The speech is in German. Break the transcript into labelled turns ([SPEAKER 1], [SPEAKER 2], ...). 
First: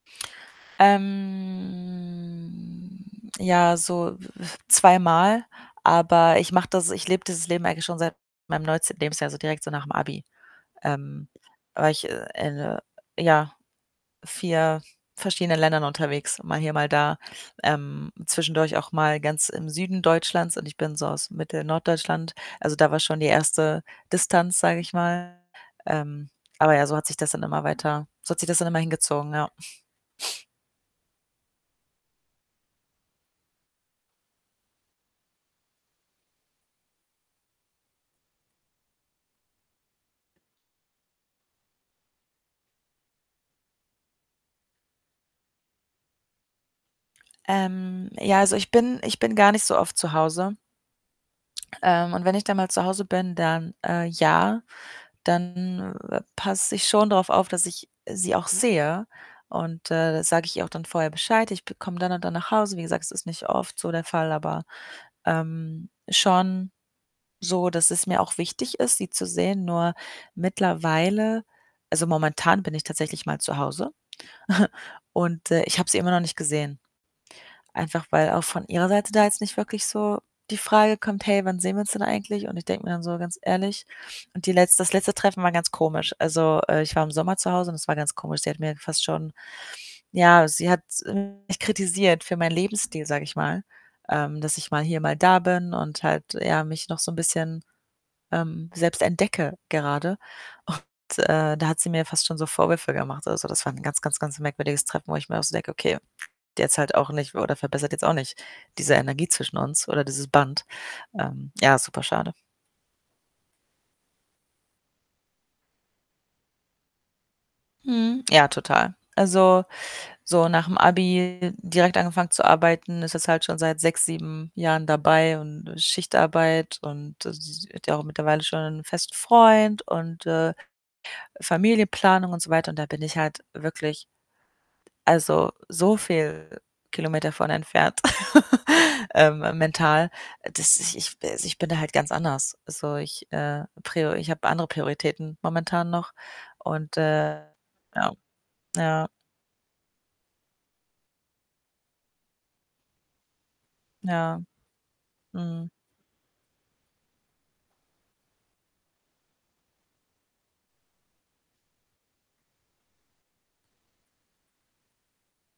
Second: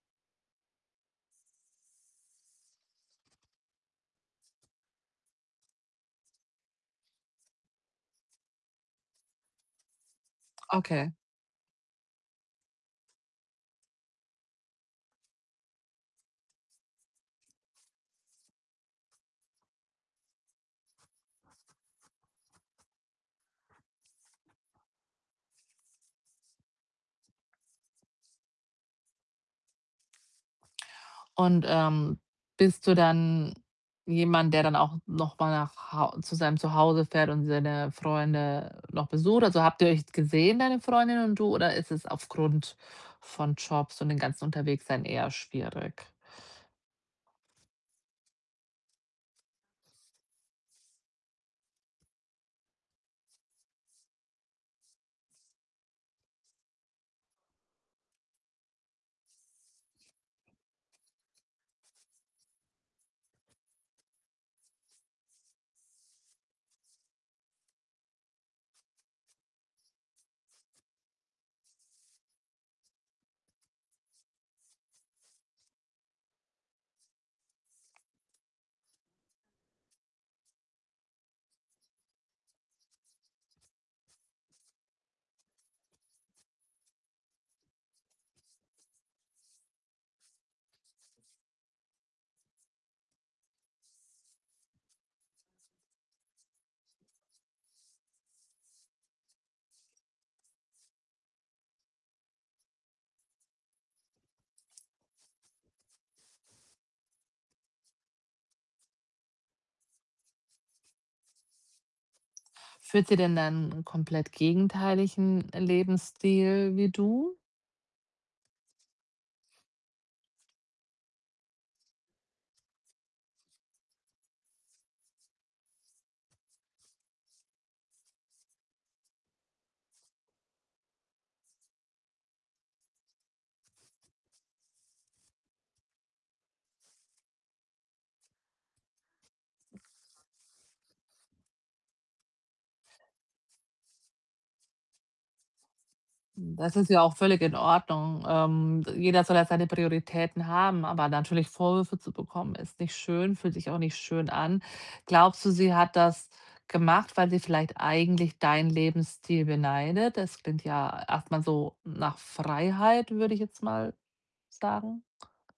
[SPEAKER 1] Ähm, ja, so, äh, zweimal, aber ich mache das ich lebe dieses Leben eigentlich schon seit meinem 19. Lebensjahr, also, direkt so nach'm Abi.
[SPEAKER 2] Okay.
[SPEAKER 1] Ähm, war ich in, äh, ja, 4 verschiedenen Ländern unterwegs, mal hier, mal da. Ähm, zwischendurch auch mal ganz im Süden Deutschlands und ich bin so aus Mittel, Norddeutschland. Also, da war schon die 1. Distanz, sage ich mal. Ähm, aber ja, so hat sich das dann immer weiter so hat sich das dann immer hingezogen, ja.
[SPEAKER 2] Und, ähm, bist du dann jemand, der dann auch noch mal nach Hau zu seinem Zuhause fährt und seine Freunde noch besucht? Also habt ihr euch gesehen, deine Freundin und du oder ist es aufgrund von Jobs und den ganzen Unterwegssein eher schwierig?
[SPEAKER 1] Ähm, ja, also ich bin ich bin gar nicht so oft zu Hause. Ähm, und wenn ich dann mal zu Hause bin, dann äh, ja, dann, äh, passe ich schon drauf auf, dass ich sie auch sehe. Und, äh, da sage ich ihr auch dann vorher Bescheid: „Ich be komme dann und dann nach Hause.“ Wie gesagt, es ist nicht oft so der Fall, aber, ähm, schon so, dass es mir auch wichtig ist, sie zu sehen. Nur mittlerweile also, momentan bin ich tatsächlich mal zu Hause und, äh, ich habe sie immer noch nicht gesehen. Einfach weil auch von ihrer Seite da jetzt nicht wirklich so die Frage kommt: „Hey, wann sehen wir uns denn eigentlich?“ Und ich denke mir dann so: „Ganz ehrlich” Und die letzte das letzte Treffen war ganz komisch. Also, äh, ich war im Sommer zu Hause und es war ganz komisch. Sie hat mir fast schon ja, sie hat mich kritisiert für meinen Lebensstil, sage ich mal, ähm, dass ich mal hier, mal da bin und halt, ja, mich noch so 'n bisschen, ähm, selbst entdecke gerade. Und, äh, da hat sie mir fast schon so Vorwürfe gemacht. Also, das war 'n ganz, ganz, ganz merkwürdiges Treffen, wo ich mir auch so denke: „Okay, der zahlt auch nicht oder verbessert jetzt auch nicht diese Energie zwischen uns oder dieses Band.“ Ähm, ja, superschade.
[SPEAKER 2] Führt sie denn dann 'n komplett gegenteiligen Lebensstil wie du?
[SPEAKER 1] Mhm, ja, total. Also, so nach'm Abi direkt angefangen zu arbeiten, ist jetzt halt schon seit 6, 7 Jahren dabei und, äh, Schichtarbeit und, äh, sie hat ja auch mittlerweile schon einen festen Freund und, äh, Familienplanung und so weiter. Und da bin ich halt wirklich also so viel Kilometer von entfernt,, ähm, mental, dass ich ich also, ich bin da halt ganz anders. So, ich, äh, prio ich habe andere Prioritäten momentan noch
[SPEAKER 2] Hm, das ist
[SPEAKER 1] und,
[SPEAKER 2] ja auch völlig
[SPEAKER 1] äh
[SPEAKER 2] in
[SPEAKER 1] ja,
[SPEAKER 2] Ordnung. Ähm, d
[SPEAKER 1] ja.
[SPEAKER 2] jeder soll ja seine Prioritäten haben, aber natürlich Vorwürfe zu bekommen, ist nicht schön, fühlt sich auch nicht schön
[SPEAKER 1] Ja.
[SPEAKER 2] an. Glaubst du,
[SPEAKER 1] Mhm.
[SPEAKER 2] sie hat das gemacht, weil sie vielleicht eigentlich deinen Lebensstil beneidet? Das klingt ja erst mal so nach Freiheit, würde ich jetzt mal sagen.